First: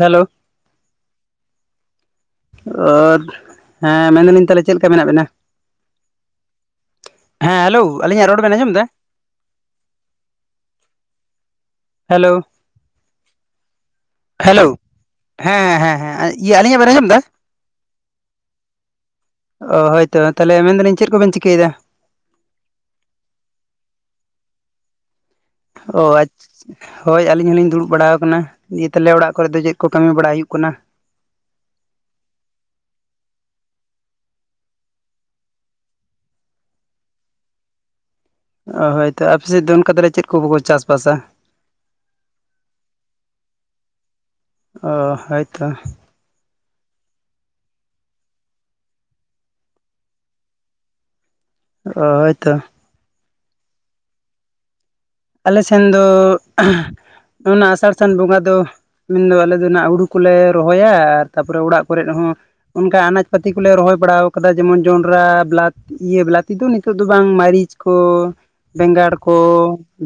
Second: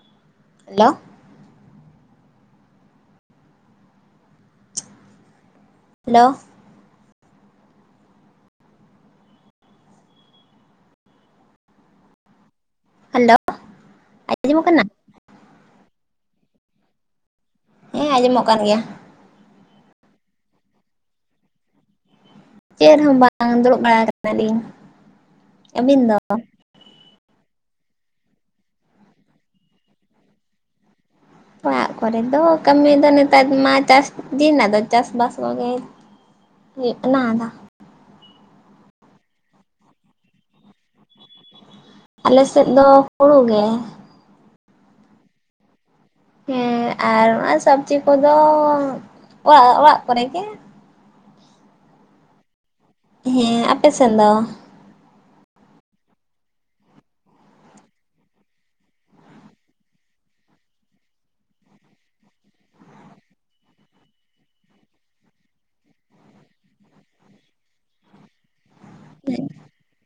Hello hello ᱚ ᱦᱮᱸ ᱢᱮᱱᱫᱟᱞᱤᱧ ᱛᱟᱦᱚᱞᱮ ᱪᱮᱫ ᱞᱮᱠᱟ ᱢᱮᱱᱟᱜ ᱵᱮᱱᱟ? ᱦᱮᱞᱳ ᱦᱮᱸ ᱦᱮᱞᱳ ᱟᱹᱞᱤᱧᱟᱜ ᱨᱚᱲ ᱵᱮᱱ‌ ᱟᱡᱚᱢ ᱮᱫᱟ ᱦᱮᱞᱳ ᱦᱮᱞᱳ ᱟᱡᱚᱢᱚᱜ ᱦᱮᱞᱳ ᱠᱟᱱᱟ᱾ ᱦᱮᱸ ᱦᱮ ᱦᱮᱸ ᱦᱮᱸ ᱤᱭᱟᱹ ᱟᱞᱤᱧᱟᱜ ᱵᱮᱱ ᱟᱸᱡᱚᱢ ᱮᱫᱟ᱾ ᱦᱮᱸ ᱟᱸᱡᱚᱢᱚᱜ ᱠᱟᱱ ᱜᱮᱭᱟ᱾ ᱚ ᱦᱳᱭᱛᱚ ᱛᱟᱦᱚᱞᱮ ᱢᱮᱱᱫᱟᱞᱤᱧ ᱪᱮᱫ ᱠᱚᱵᱮᱱ ᱪᱤᱠᱟᱹᱭᱮᱫᱟ? ᱪᱮᱫ ᱦᱚᱸ ᱵᱟᱝ ᱫᱩᱲᱩᱵ ᱵᱟᱲᱟ ᱟᱠᱟᱱᱟᱞᱤᱧ ᱚ ᱟᱪᱪᱷᱟ ᱦᱳᱭ ᱟᱹᱞᱤᱧ ᱦᱚᱞᱤᱧ ᱫᱩᱲᱩᱵ ᱵᱟᱲᱟ ᱟᱠᱟᱱᱟ᱾ ᱱᱤᱭᱮ ᱛᱟᱦᱟᱞᱮ ᱚᱲᱟᱜ ᱠᱚᱨᱮ ᱫᱚ ᱪᱮᱫ ᱠᱚ ᱠᱟᱹᱢᱤ ᱵᱟᱲᱟ ᱦᱩᱭᱩᱜ ᱠᱟᱱᱟ? ᱚᱲᱟᱜ ᱠᱚᱨᱮ ᱫᱚ ᱠᱟᱹᱢᱤ ᱫᱚ ᱱᱮᱛᱟᱨ ᱢᱟ ᱪᱟᱥ ᱫᱤᱱ ᱨᱮᱱᱟᱜ ᱫᱚ ᱪᱟᱥᱵᱟᱥ ᱠᱚᱜᱮ ᱢᱤᱫᱴᱟᱝ ᱟᱫᱷᱟ [unintelligible] ᱚ ᱦᱳᱭᱛᱚ ᱟᱯᱮᱥᱮᱫ ᱫᱚ ᱚᱱᱠᱟ ᱛᱟᱞᱮ ᱪᱮᱫ ᱠᱚ ᱵᱟᱠᱚ ᱪᱟᱥ ᱵᱟᱥᱟ? ᱟᱞᱮ ᱥᱮᱫ ᱫᱚ ᱦᱩᱲᱩ ᱜᱮ ᱚ ᱦᱮᱛᱚ ᱦᱮᱸ ᱟᱨ ᱱᱚᱣᱟᱜ ᱥᱚᱵᱽᱡᱤ ᱠᱚᱫᱚ ᱚᱲᱟᱜ ᱚᱲᱟᱜ ᱠᱚᱨᱮ ᱜᱮ ᱚ ᱦᱳᱭ ᱛᱚ ᱦᱮᱸ ᱟᱯᱮ ᱥᱮᱱ ᱫᱚ ᱟᱞᱮ ᱥᱮᱱ ᱫᱚ ᱚᱱᱟ ᱟᱥᱟᱲ ᱥᱟᱱ ᱵᱚᱸᱜᱟ ᱫᱚ ᱢᱮᱱᱫᱚ ᱟᱞᱮ ᱫᱚ ᱦᱟᱸᱜ ᱦᱩᱲᱩ ᱠᱚᱞᱮ ᱨᱚᱦᱚᱭᱟ ᱟᱨ ᱛᱟᱨᱯᱚᱨᱮ ᱚᱲᱟᱜ ᱠᱚᱨᱮ ᱦᱚᱸ ᱚᱱᱠᱟ ᱟᱱᱟᱡᱽ ᱯᱟᱹᱛᱤ ᱠᱚᱞᱮ ᱨᱚᱦᱚᱭ ᱵᱟᱲᱟ ᱠᱟᱫᱟ ᱡᱮᱢᱚᱱ ᱡᱚᱱᱰᱨᱟ ᱵᱮᱞᱟᱛᱤ ᱤᱭᱟᱹ ᱵᱮᱞᱟᱛᱤ ᱫᱚ ᱱᱤᱛᱚᱜ ᱫᱚ ᱵᱟᱝ ᱢᱟᱹᱨᱤᱪ ᱠᱚ ᱵᱮᱸᱜᱟᱲ ᱠᱚ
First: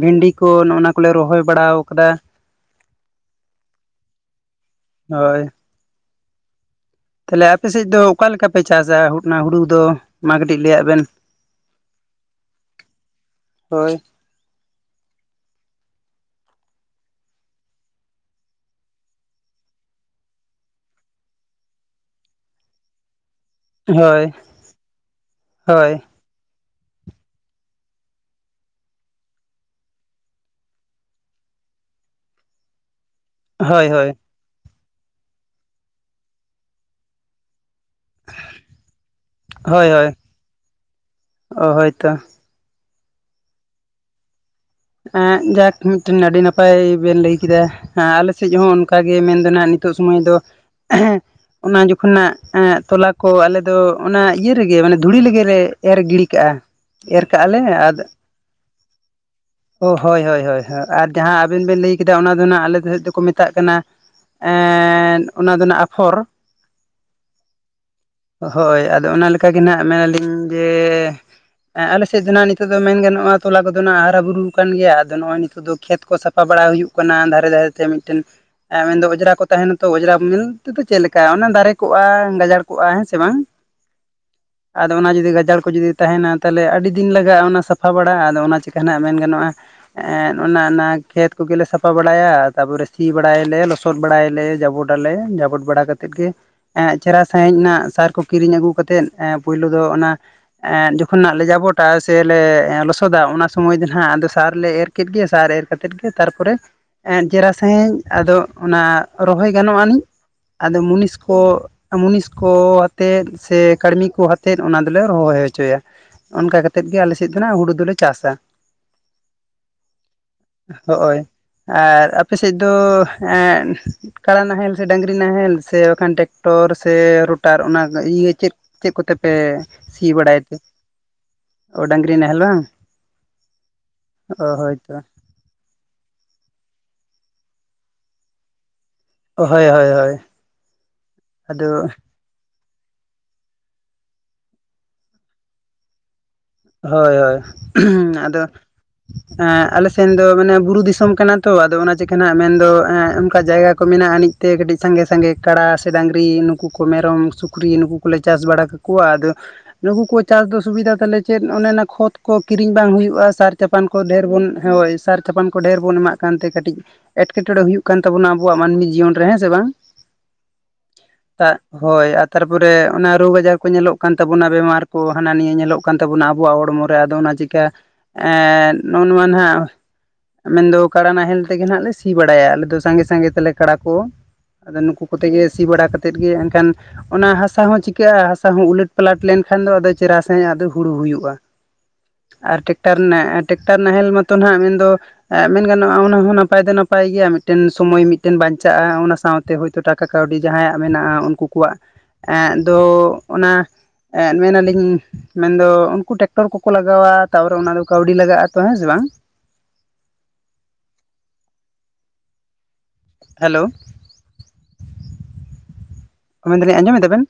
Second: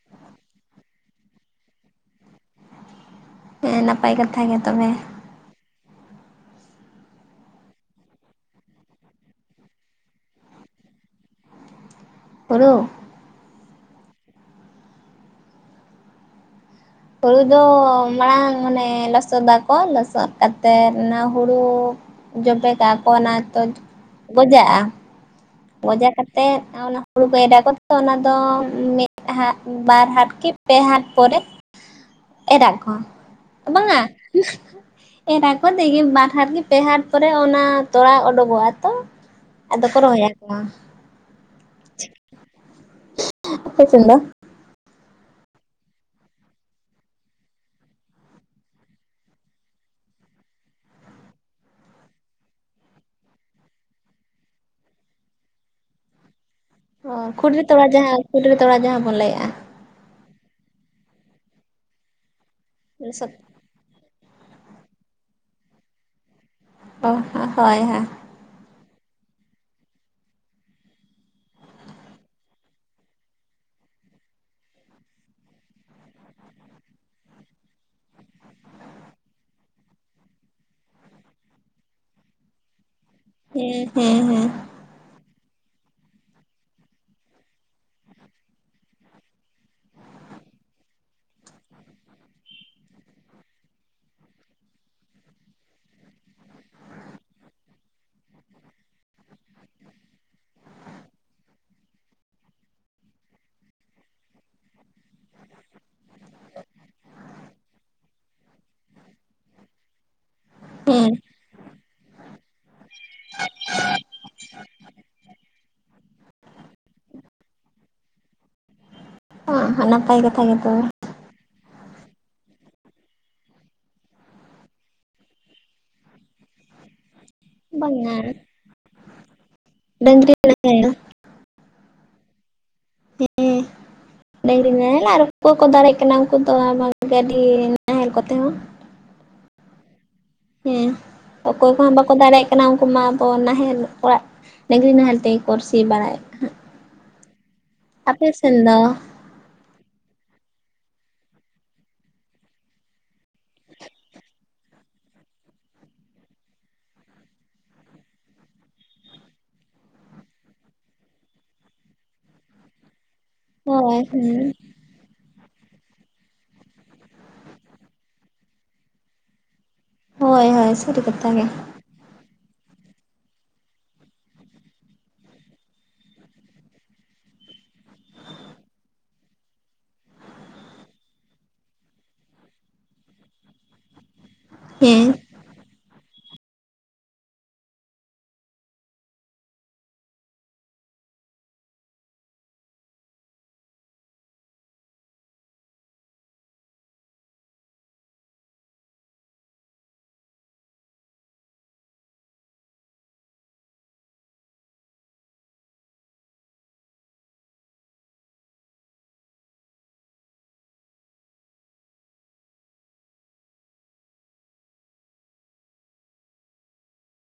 ᱵᱷᱤᱱᱰᱤ ᱠᱚ ᱱᱚᱜᱼ ᱚᱱᱟ ᱠᱚᱞᱮ ᱨᱚᱦᱚᱭ ᱵᱟᱲᱟ ᱟᱠᱟᱫᱟ᱾ ᱦᱮᱸ ᱱᱟᱯᱟᱭ ᱠᱟᱛᱷᱟ ᱜᱮ ᱛᱚᱵᱮ ᱦᱳᱭ ᱛᱟᱦᱚᱞᱮ ᱟᱯᱮ ᱥᱮᱫ ᱫᱚ ᱚᱠᱟ ᱞᱮᱠᱟ ᱯᱮ ᱪᱟᱥᱟ ᱦᱩᱰᱱᱟ ᱦᱩᱲᱩ ᱫᱚ ᱢᱟ ᱠᱟᱹᱴᱤᱡ ᱞᱟᱹᱭᱟᱜ ᱵᱤᱱ [unintelligible] ᱦᱩᱲᱩ ᱦᱳᱭ ᱦᱩᱲᱩ ᱫᱚ ᱢᱟᱲᱟᱝ ᱢᱟᱱᱮ ᱞᱚᱥᱚᱫᱟᱠᱚ ᱞᱚᱥᱚᱫ ᱠᱟᱛᱮᱫ ᱚᱱᱟ ᱦᱩᱲᱩ ᱡᱚᱵᱮ ᱠᱟᱜ ᱠᱚ ᱚᱱᱟ ᱛᱚ ᱦᱳᱭ ᱜᱚᱡᱟᱜᱼᱟ ᱦᱳᱭ ᱜᱚᱡᱟ ᱠᱟᱛᱮ ᱛᱮ ᱚᱱᱟ ᱦᱩᱲᱩ ᱠᱚ ᱮᱨᱟ ᱠᱚ ᱠᱟᱛᱮ ᱚᱱᱟ ᱫᱚ ᱢᱤᱫ ᱦᱟᱴ ᱵᱟᱨ ᱦᱟᱴ ᱠᱤ ᱯᱮ ᱦᱟᱴ ᱯᱚᱨᱮ [unintelligible] ᱮᱨᱟᱜ ᱠᱚ ᱦᱳᱭ ᱵᱟᱝᱟ ᱦᱳᱭ ᱮᱨᱟ ᱮᱨᱟ ᱠᱚ ᱫᱤᱜᱤᱛ ᱵᱟᱨ ᱦᱟᱴ ᱯᱮ ᱦᱟᱴ ᱠᱚᱨᱮ ᱯᱚᱨᱮ ᱚᱱᱟ ᱛᱚᱲᱟ ᱩᱰᱩᱠᱚᱜᱼᱟ ᱛᱚ ᱟᱫᱚ ᱦᱳᱭ ᱠᱚ ᱦᱳᱭ ᱨᱚᱦᱚᱭ ᱟᱠᱚ ᱚ ᱦᱳᱭᱛᱚ [unintelligible] ᱟᱯᱮ ᱥᱮᱱ ᱫᱚ ᱮᱠ ᱡᱟᱠ ᱢᱤᱫᱴᱮᱱ ᱟᱹᱰᱤ ᱱᱟᱯᱟᱭ ᱵᱤᱱ ᱞᱟᱹᱭ ᱠᱮᱫᱟ᱾ ᱟᱞᱮ ᱥᱮᱡ ᱦᱚᱸ ᱚᱱᱠᱟ ᱜᱮ ᱢᱮᱱ ᱫᱚ ᱦᱟᱜ ᱱᱤᱛᱚᱜ ᱥᱚᱢᱚᱭ ᱫᱚ ᱚᱱᱟ ᱡᱚᱠᱷᱚᱱᱟᱜ ᱛᱚᱞᱟ ᱠᱚ ᱟᱞᱮ ᱫᱚ ᱚᱱᱟ ᱤᱭᱟᱹ ᱨᱮᱜᱮ ᱢᱟᱱᱮ ᱫᱷᱩᱲᱤ ᱨᱮᱜᱮᱞᱮ ᱮᱨ ᱜᱤᱲᱤ ᱠᱟᱜᱼᱟ᱾ ᱚ ᱮᱨ ᱠᱟᱜᱼᱟ ᱞᱮ ᱠᱷᱩᱰᱨᱤ ᱛᱚᱞᱟ ᱟᱨ ᱡᱟᱦᱟᱸ ᱠᱷᱩᱰᱨᱤ ᱛᱚᱞᱟ ᱡᱟᱦᱟᱸ ᱵᱚᱱ ᱞᱟᱹᱭ ᱮᱼᱟ᱾ ᱚ ᱦᱳᱭ ᱦᱳᱭ ᱦᱳᱭ ᱟᱨ ᱡᱟᱦᱟᱸ ᱟᱵᱤᱱ ᱵᱤᱱ ᱞᱟᱹᱭ ᱠᱮᱫᱟ ᱚᱱᱟ ᱫᱚ ᱱᱟᱜ ᱟᱞᱮ ᱫᱚ ᱥᱮᱫ ᱫᱚᱠᱚ ᱞᱚᱥᱚᱫ ᱢᱮᱛᱟᱜ ᱠᱟᱱᱟ᱾ ᱮᱸᱻ ᱚᱱᱟ ᱫᱚ ᱱᱟᱜ ᱟᱯᱷᱚᱨ᱾ ᱚ ᱦᱳᱭ ᱦᱳᱭ, ᱦᱳᱭ ᱟᱫᱚ ᱚᱱᱟ ᱞᱮᱠᱟ ᱜᱮ ᱱᱟᱜ ᱢᱮᱱ ᱱᱟᱞᱤᱧ ᱡᱮ ᱮ ᱟᱞᱮ ᱥᱮᱫ ᱫᱚ ᱱᱟᱜ ᱱᱤᱛᱚᱜ ᱫᱚ ᱢᱮᱱ ᱜᱟᱱᱚᱜ-ᱟ ᱛᱚᱞᱟ ᱠᱚᱫᱚ ᱱᱟᱜ ᱟᱨ ᱦᱟᱨᱟ ᱵᱩᱨᱩ ᱠᱟᱱ ᱜᱮᱭᱟ ᱟᱫᱚ ᱱᱚᱜ-ᱚᱭ ᱱᱤᱛᱚᱜ ᱫᱚ ᱠᱷᱮᱛ ᱠᱚ ᱥᱟᱯᱷᱟ ᱵᱟᱲᱟ ᱦᱩᱭᱩᱜ ᱠᱟᱱᱟ᱾ ᱫᱷᱟᱨᱮ ᱫᱷᱟᱨᱮ ᱛᱮ ᱢᱤᱫᱴᱮᱱ ᱮ ᱢᱮᱱᱫᱚ ᱚᱸᱡᱽᱨᱟ ᱠᱚ ᱛᱟᱦᱮᱱᱟ ᱛᱚ ᱚᱡᱽᱨᱟ ᱢᱮᱱ ᱛᱮᱫᱚ ᱪᱮᱫ ᱞᱮᱠᱟ ᱚᱱᱟ ᱫᱟᱨᱮ ᱠᱚᱜ-ᱟ ᱜᱟᱡᱟᱲ ᱠᱚᱜ-ᱟ ᱦᱮᱸ ᱥᱮ ᱵᱟᱝ᱾ [unintelligible] ᱦᱮᱸ ᱦᱮᱸ ᱟᱫᱚ ᱚᱱᱟ ᱡᱩᱫᱤ ᱜᱟᱡᱟᱲ ᱠᱚ ᱡᱩᱫᱤ ᱛᱟᱦᱮᱱᱟ ᱛᱟᱦᱚᱞᱮ ᱟᱹᱰᱤ ᱫᱤᱱ ᱞᱟᱜᱟ-ᱟ ᱚᱱᱟ ᱥᱟᱯᱟ ᱵᱟᱲᱟ ᱟᱫᱚ ᱚᱱᱟ ᱪᱤᱠᱟᱹ ᱡᱟᱦᱟᱸ ᱱᱟᱜ ᱢᱮᱱ ᱜᱟᱱᱚᱜ-ᱟ᱾ ᱮ ᱚᱱᱟ ᱚᱱᱟ ᱠᱷᱮᱛ ᱠᱚ ᱜᱮᱞᱮ ᱥᱟᱯᱟ ᱵᱟᱲᱟᱭᱟ ᱛᱟᱨ ᱯᱚᱨᱮ ᱥᱤ ᱵᱟᱲᱟᱭ ᱟᱞᱮ ᱞᱚ- ᱥᱚᱫ ᱵᱟᱲᱟᱭ ᱟᱞᱮ ᱡᱟᱵᱚᱰ ᱟᱞᱮ ᱡᱟᱵᱚᱰ ᱵᱟᱲᱟ ᱠᱟᱛᱮᱫ ᱜᱮ᱾ ᱮ ᱪᱮᱦᱨᱟ ᱥᱟᱹᱦᱤᱡ ᱨᱮᱱᱟᱜ ᱥᱟᱨ ᱠᱚ ᱠᱤᱨᱤᱧ ᱟᱹᱜᱩ ᱠᱟᱛᱮᱫ ᱯᱩᱭᱞᱩ ᱫᱚ ᱚᱱᱟ ᱮ ᱡᱚᱠᱷᱚᱱ ᱱᱟᱜ ᱞᱮ ᱡᱟᱵᱚᱰ-ᱟ ᱥᱮᱞᱮ ᱞᱚᱥᱚᱫᱟ ᱚᱱᱟ ᱥᱚᱢᱚᱭ ᱫᱚ ᱦᱟᱸᱜ ᱟᱫᱚ ᱥᱟᱨ ᱞᱮ ᱮᱨ ᱠᱮᱫ ᱜᱮ ᱥᱟᱨ ᱮᱨ ᱠᱟᱛᱮᱫ ᱜᱮ ᱛᱟᱨᱯᱚᱨᱮ ᱮᱜ ᱪᱮᱦᱮᱨᱟ ᱥᱟᱹᱦᱤᱡ ᱟᱫᱚ ᱚᱱᱟ ᱨᱚᱦᱚᱭ ᱜᱟᱱᱚᱜ ᱟᱹᱱᱤᱡ᱾ ᱟᱫᱚ ᱦᱮᱸ ᱢᱩᱱᱤᱥ ᱠᱚ ᱢᱩᱱᱤᱥ ᱠᱚ ᱟᱛᱮᱫ ᱥᱮ ᱠᱟᱹᱲᱢᱤ ᱠᱚ ᱟᱛᱮᱫ ᱚᱱᱟ ᱫᱚᱞᱮ ᱨᱚᱦᱚᱭ ᱦᱚᱪᱚᱭᱟ᱾ ᱚᱱᱠᱟ ᱠᱟᱛᱮᱫ ᱜᱮ ᱟᱞᱮ ᱥᱮᱫ ᱫᱚ ᱱᱟᱜ ᱦᱩᱲᱩ ᱫᱚᱞᱮ ᱪᱟᱥᱟ᱾ [unintelligible] ᱱᱟᱯᱟᱭ [unintelligible] ᱦᱳᱜ-ᱳᱭ ᱟᱨ ᱟᱯᱮ ᱥᱮᱫ ᱫᱚ ᱮᱸ ᱠᱟᱲᱟ ᱱᱟᱦᱮᱞ ᱥᱮ, ᱰᱟᱹᱝᱨᱤ ᱱᱟᱦᱮᱞ, ᱥᱮ ᱵᱟᱝ ᱠᱷᱟᱱ ᱴᱨᱟᱠᱴᱚᱨ ᱥᱮ, ᱨᱳ- ᱴᱟᱨ ᱚᱱᱟ ᱵᱟᱝᱟ ᱤᱭᱟᱹ ᱪᱮᱫ ᱪᱮᱫ ᱠᱚᱛᱮ ᱯᱮ ᱥᱤ ᱰᱟᱹᱝᱨᱤ ᱵᱟᱲᱟᱭ ᱛᱮ᱾ ᱱᱟᱦᱮᱞ ᱳ ᱰᱟᱹᱝᱨᱤ ᱱᱟᱦᱮᱞ ᱵᱟᱝ? [unintelligible] ᱚ ᱰᱟᱹᱝᱨᱤ ᱦᱳᱭᱛᱚ ᱱᱟᱦᱮᱞ ᱟᱨ ᱩᱱᱠᱩ ᱠᱚ ᱫᱟᱲᱮᱜ ᱠᱟᱱᱟ ᱩᱱᱠᱩ ᱫᱚ ᱟᱨ ᱵᱟᱝ ᱜᱟᱹᱰᱤ, ᱱᱟᱦᱮᱞ ᱠᱚᱛᱮ ᱦᱚᱸ᱾ ᱦᱳᱭ ᱦᱳᱭ ᱦᱳᱭ᱾ ᱦᱮᱸ ᱟᱫᱚ ᱚᱠᱚᱭ ᱠᱚᱦᱚᱸ ᱵᱟᱠᱚ ᱫᱟᱲᱮᱭᱟᱜ ᱠᱟᱱᱟ ᱩᱱᱠᱩ ᱢᱟ ᱟᱵᱚ ᱱᱟᱦᱮᱞ ᱚᱲᱟᱜ ᱰᱟᱹᱜᱽᱨᱤ ᱱᱟᱦᱮᱞ ᱛᱮᱭ ᱠᱚ ᱥᱤ ᱵᱟᱲᱟᱭᱮᱫ ᱠᱷᱟ- ᱦᱳᱭ ᱦᱳᱭ ᱦᱩᱸ ᱟᱫᱚ ᱫᱚ ᱦᱮᱸ ᱟᱞᱮ ᱥᱮᱱ ᱫᱚ ᱢᱟᱱᱮ ᱵᱩᱨᱩ ᱫᱤᱥᱚᱢ ᱠᱟᱱᱟ ᱛᱚ ᱟᱫᱚ ᱚᱱᱟ ᱪᱤᱠᱟᱹ ᱦᱮᱱᱟᱜ ᱢᱮᱱ ᱫᱚ ᱚᱱᱠᱟ ᱡᱟᱭᱜᱟ ᱠᱚ ᱢᱮᱱᱟᱜ-ᱟ ᱟᱹᱱᱤᱡ᱾ ᱛᱮᱜᱮ ᱠᱟᱹᱴᱤᱡ ᱥᱟᱸᱜᱮ ᱥᱟᱸᱜᱮ ᱠᱟᱲᱟ ᱥᱮ ᱰᱟᱹᱝᱨᱤ ᱱᱩᱠᱩ ᱠᱚ ᱢᱮᱨᱚᱢ, ᱥᱩᱠᱨᱤ ᱱᱩᱠᱩ ᱠᱚᱞᱮ ᱪᱟᱥ ᱵᱟᱲᱟ ᱠᱟᱠᱚᱣᱟ ᱟᱫᱚ ᱱᱩᱠᱩ ᱠᱚ ᱪᱟᱥ ᱫᱚ ᱥᱩᱵᱤᱫᱟ ᱛᱟᱞᱮ᱾ ᱪᱮᱫ ᱚᱱᱮ ᱚᱱᱟ ᱠᱷᱚᱛ ᱠᱚ ᱠᱤᱨᱤᱧ ᱵᱟᱝ ᱦᱩᱭᱩᱜ-ᱟ᱾ ᱥᱟᱨ, ᱪᱟᱯᱟᱱ ᱠᱚ ᱦᱳᱭ ᱰᱷᱮᱨ ᱵᱚᱱ ᱦᱮᱸ ᱦᱳᱭ ᱥᱟᱨ ᱛᱟᱯᱟᱱ ᱠᱚ ᱰᱷᱮᱨ ᱵᱚᱱ ᱮᱢᱟᱜ ᱠᱟᱱᱛᱮ ᱠᱟᱹᱴᱤᱡ ᱮᱴᱠᱮᱴᱚᱬᱮ ᱦᱩᱭᱩᱜ ᱠᱟᱱ ᱛᱟᱵᱚᱱᱟ ᱟᱵᱚᱣᱟᱜ ᱢᱟᱹᱱᱢᱤ ᱡᱤᱭᱚᱱ ᱨᱮ ᱦᱮᱸ ᱥᱮ ᱵᱟᱝ? ᱦᱳᱭ ᱦᱳᱭ ᱥᱟᱹᱨᱤ ᱠᱟᱛᱷᱟ ᱜᱮ᱾ ᱛᱟᱜ ᱦᱳᱭ ᱟᱨ ᱛᱟᱨᱯᱚᱨᱮ ᱚᱱᱟ ᱨᱳᱜ ᱟᱡᱟᱨ ᱠᱚ ᱧᱮᱞᱚᱜ ᱠᱟᱱ ᱛᱟᱵᱚᱱᱟ ᱵᱮᱢᱟᱨ ᱠᱚ ᱦᱟᱱᱟ ᱱᱤᱭᱟᱹ ᱧᱮᱞᱚᱜ ᱠᱟᱱ ᱛᱟᱵᱚᱱᱟ ᱟᱵᱚᱣᱟᱜ ᱦᱚᱲᱢᱚ ᱨᱮ ᱟᱫᱚ ᱚᱱᱟ ᱪᱤᱠᱟᱹ ᱮᱻ ᱱᱚᱜ-ᱚ ᱱᱚᱣᱟ ᱱᱟᱦᱟᱜ ᱢᱮᱱ ᱫᱚ ᱠᱟᱲᱟ ᱱᱟᱦᱮᱞ ᱛᱮᱜᱮ ᱱᱟᱜ ᱞᱮ ᱥᱤ ᱵᱟᱲᱟᱭᱟ ᱟᱞᱮ ᱫᱚ ᱥᱟᱸᱜᱮ ᱥᱟᱸᱜᱮ ᱛᱮᱞᱮ ᱠᱟᱲᱟ ᱠᱚ᱾ ᱟᱫᱚ ᱱᱩᱠᱩ ᱦᱮᱸ ᱠᱚᱛᱮ ᱜᱮ ᱥᱤ ᱵᱟᱲᱟ ᱠᱟ- ᱛᱮᱫ ᱜᱮ ᱮᱱᱠᱷᱟᱱ ᱚᱱᱟ ᱦᱟᱥᱟ ᱦᱚᱸ ᱪᱤᱠᱟᱹᱜ-ᱟ ᱦᱟᱥᱟ ᱦᱚᱸ ᱩᱞᱟᱹᱴ ᱯᱟᱞᱟᱴ ᱞᱮᱱᱠᱷᱟᱱ ᱫᱚ ᱟᱫᱚ ᱪᱮᱨᱦᱟ ᱥᱟᱺᱦᱤᱡ ᱟᱫᱚ ᱦᱩᱲᱩ ᱦᱩᱭᱩᱜ-ᱟ, ᱟᱨ ᱴᱮᱠᱴᱟᱨ ᱴᱮᱠᱴᱟᱨ ᱱᱟᱦᱮᱞ ᱢᱟᱛᱚ ᱱᱟᱦᱟᱜ ᱢᱮᱱ ᱫᱚ ᱢᱮᱱ ᱜᱟᱱᱚᱜ-ᱟ ᱚᱱᱟ ᱦᱚᱸ ᱱᱟᱯᱟᱭ ᱫᱚ ᱱᱟᱯᱟᱭ ᱜᱮᱭᱟ ᱢᱤᱫᱴᱮᱱ ᱥᱚᱢᱚᱭ ᱢᱤᱫᱴᱮᱱ ᱵᱟᱧᱪᱟᱜ-ᱟ ᱚᱱᱟ ᱥᱟᱶ ᱛᱮ᱾ ᱦᱳᱭ ᱛᱳ ᱴᱟᱠᱟ ᱠᱟᱹᱣᱰᱤ ᱡᱟᱦᱟᱸᱭᱟᱜ ᱢᱮᱱᱟᱜ-ᱟ ᱩᱱᱠᱩ ᱠᱚᱣᱟᱜ ᱮᱸᱜ ᱫᱚ ᱚᱱᱟ ᱮᱸᱜ ᱢᱮᱱᱟᱞᱤᱧ ᱢᱮᱱ ᱫᱚ ᱩᱱᱠᱩ ᱴᱮᱠᱴᱚᱨ ᱠᱚᱠᱚ ᱞᱟᱜᱟᱣᱟ ᱛᱟᱯᱚᱨᱮ ᱚᱱᱟ ᱫᱚ ᱠᱟᱹᱣᱰᱤ ᱞᱟᱜᱟᱜ-ᱟ ᱛᱚ ᱦᱮᱸ ᱥᱮ ᱵᱟᱝ᱾ ᱦᱮᱞᱳ, ᱚ ᱢᱮᱱᱮᱫᱞᱤᱧ ᱟᱸᱡᱚᱢᱮᱫᱟ ᱵᱮᱱ?